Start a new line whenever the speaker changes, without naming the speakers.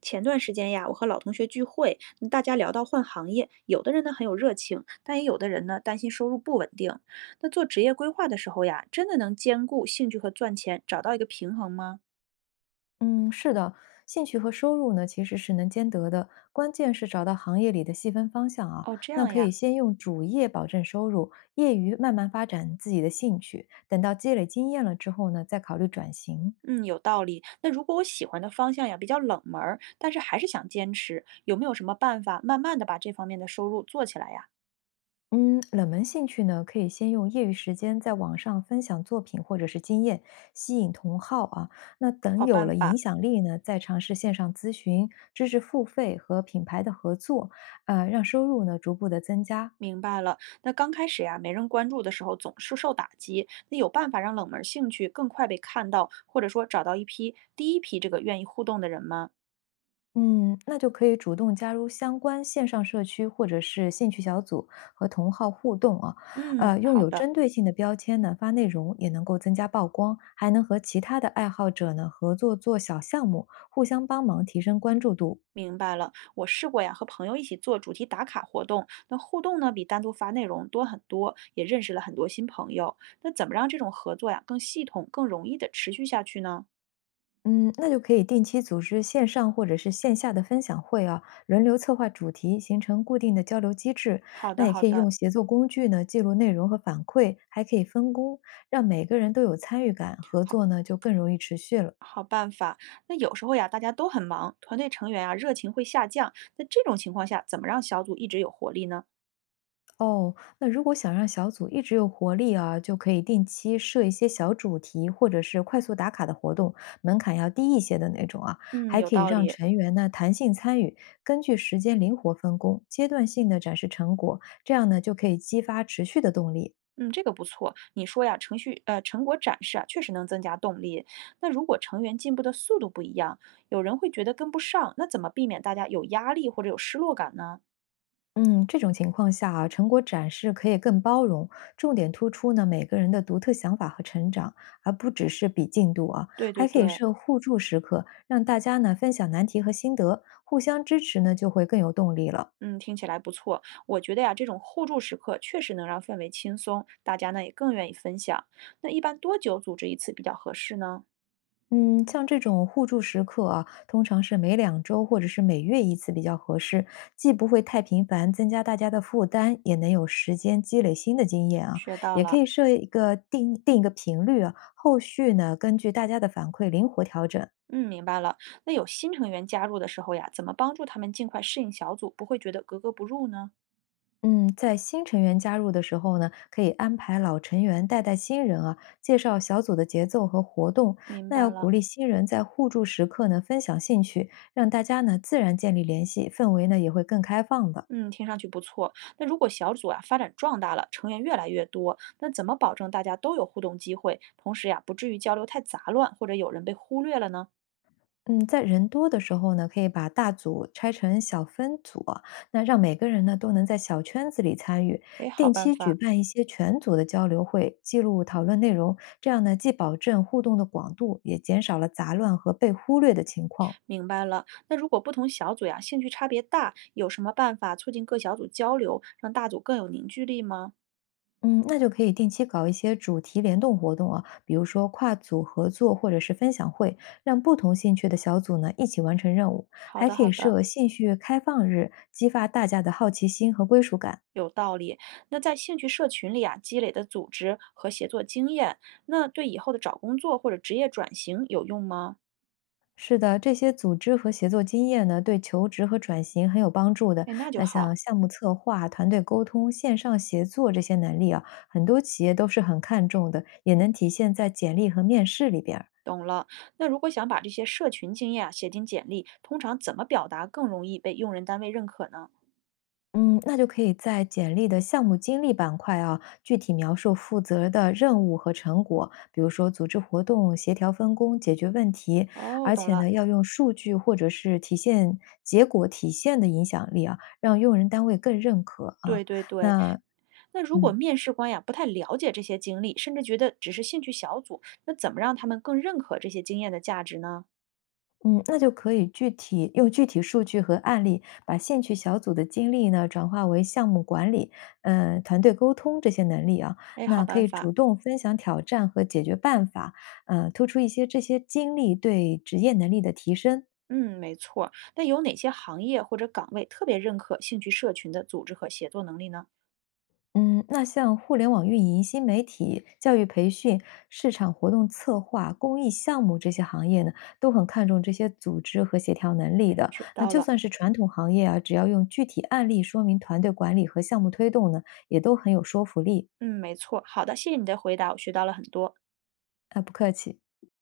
前段时间呀，我和老同学聚会，大家聊到换行业，有的人呢很有热情，但也有的人呢担心收入不稳定。那做职业规划的时候呀，真的能兼顾兴趣和赚钱，找到一个平衡吗？
嗯，是的，兴趣和收入呢其实是能兼得的，关键是找到行业里的细分方向啊。
哦，这
那
样
可以
呀，
先用主业保证收入，业余慢慢发展自己的兴趣，等到积累经验了之后呢，再考虑转型。
嗯，有道理。那如果我喜欢的方向呀比较冷门儿，但是还是想坚持，有没有什么办法慢慢的把这方面的收入做起来呀？
嗯，冷门兴趣呢，可以先用业余时间在网上分享作品或者是经验，吸引同好啊。那等
好
有
办
了影
法，
响力呢，再尝试线上咨询、知识付费和品牌的合作，让收入呢逐步的增加。
明白了，那刚开始呀，没人关注的时候总是受打击。那有办法让冷门兴趣更快被看到，或者说找到一批这个愿意互动的人吗？
嗯，那就可以主动加入相关线上社区或者是兴趣小组，和同好互动啊。
嗯，
用
好
有
的，
针对性的标签呢发内容，也能够增加曝光，还能和其他的爱好者呢合作做小项目，互相帮忙提升关注度。
明白了。我试过呀，和朋友一起做主题打卡活动，那互动呢比单独发内容多很多，也认识了很多新朋友。那怎么让这种合作呀更系统、更容易的持续下去呢？
嗯，那就可以定期组织线上或者是线下的分享会啊，轮流策划主题，形成固定的交流机制。
好
那
的，
也
好
可以
的，
用协作工具呢，记录内容和反馈，还可以分工，让每个人都有参与感，合
好。
作呢就更容易持续了。
好办法。那有时候呀，大家都很忙，团队成员啊热情会下降。那这种情况下，怎么让小组一直有活力呢？
哦，那如果想让小组一直有活力啊，就可以定期设一些小主题，或者是快速打卡的活动，门槛要低一些的那种啊，
嗯，
还
有
可以
道
让
理。
成员呢弹性参与，根据时间灵活分工，阶段性的展示成果，这样呢就可以激发持续的动力。
嗯，这个不错。你说呀，成果展示啊，确实能增加动力。那如果成员进步的速度不一样，有人会觉得跟不上，那怎么避免大家有压力或者有失落感呢？
嗯，这种情况下啊，成果展示可以更包容，重点突出呢每个人的独特想法和成长，而不只是比进度啊，
对对
还可以
对，
设互助时刻，让大家呢分享难题和心得，互相支持呢就会更有动力了。
嗯，听起来不错。我觉得呀，这种互助时刻确实能让氛围轻松，大家呢也更愿意分享。那一般多久组织一次比较合适呢？
嗯，像这种互助时刻啊，通常是每两周或者是每月一次比较合适，既不会太频繁，增加大家的负担，也能有时间积累新的经验啊。
学到
也可
了。
以设一个定一个频率啊，后续呢根据大家的反馈灵活调整。
嗯，明白了。那有新成员加入的时候呀，怎么帮助他们尽快适应小组，不会觉得格格不入呢？
嗯，在新成员加入的时候呢，可以安排老成员带带新人啊，介绍小组的节奏和活动。
明
那要
白
鼓
了。
励新人在互助时刻呢分享兴趣，让大家呢自然建立联系，氛围呢也会更开放的。
嗯，听上去不错。那如果小组啊发展壮大了，成员越来越多，那怎么保证大家都有互动机会，同时呀不至于交流太杂乱，或者有人被忽略了呢？
嗯，在人多的时候呢，可以把大组拆成小分组啊，那让每个人呢都能在小圈子里参与，
哎，好
定
办
期举
法，
办一些全组的交流会，记录讨论内容，这样呢既保证互动的广度，也减少了杂乱和被忽略的情况。
明白了。那如果不同小组呀兴趣差别大，有什么办法促进各小组交流，让大组更有凝聚力吗？
嗯，那就可以定期搞一些主题联动活动啊，比如说跨组合作或者是分享会，让不同兴趣的小组呢一起完成任务，
好
还
的，
可
好
以
的。
设兴趣开放日，激发大家的好奇心和归属感。
有道理。那在兴趣社群里啊，积累的组织和协作经验，那对以后的找工作或者职业转型有用吗？
是的，这些组织和协作经验呢，对求职和转型很有帮助的。
哎，那就
那像
好，
项目策划、团队沟通、线上协作这些能力啊，很多企业都是很看重的，也能体现在简历和面试里边儿。
懂了。那如果想把这些社群经验啊写进简历，通常怎么表达更容易被用人单位认可呢？
嗯，那就可以在简历的项目经历板块啊，具体描述负责的任务和成果，比如说组织活动、协调分工、解决问题，
哦，
而
懂
且
了。
呢，要用数据或者是体现结果体现的影响力啊，让用人单位更认可啊。
对对对，
那
那如果
嗯。
面试官呀不太了解这些经历，甚至觉得只是兴趣小组，那怎么让他们更认可这些经验的价值呢？
嗯，那就可以用具体数据和案例，把兴趣小组的经历呢转化为项目管理、团队沟通这些能力啊。
哎，好
那可
办
以
法。
主动分享挑战和解决办法，嗯，突出一些这些经历对职业能力的提升。
嗯，没错。那有哪些行业或者岗位特别认可兴趣社群的组织和协作能力呢？
嗯，那像互联网运营、新媒体、教育培训、市场活动策划、公益项目这些行业呢，都很看重这些组织和协调能力的。
学
那
到
就
了。
算是传统行业啊，只要用具体案例说明团队管理和项目推动呢，也都很有说服力。
嗯，没错。好的，谢谢你的回答，我学到了很多。
啊，不客气。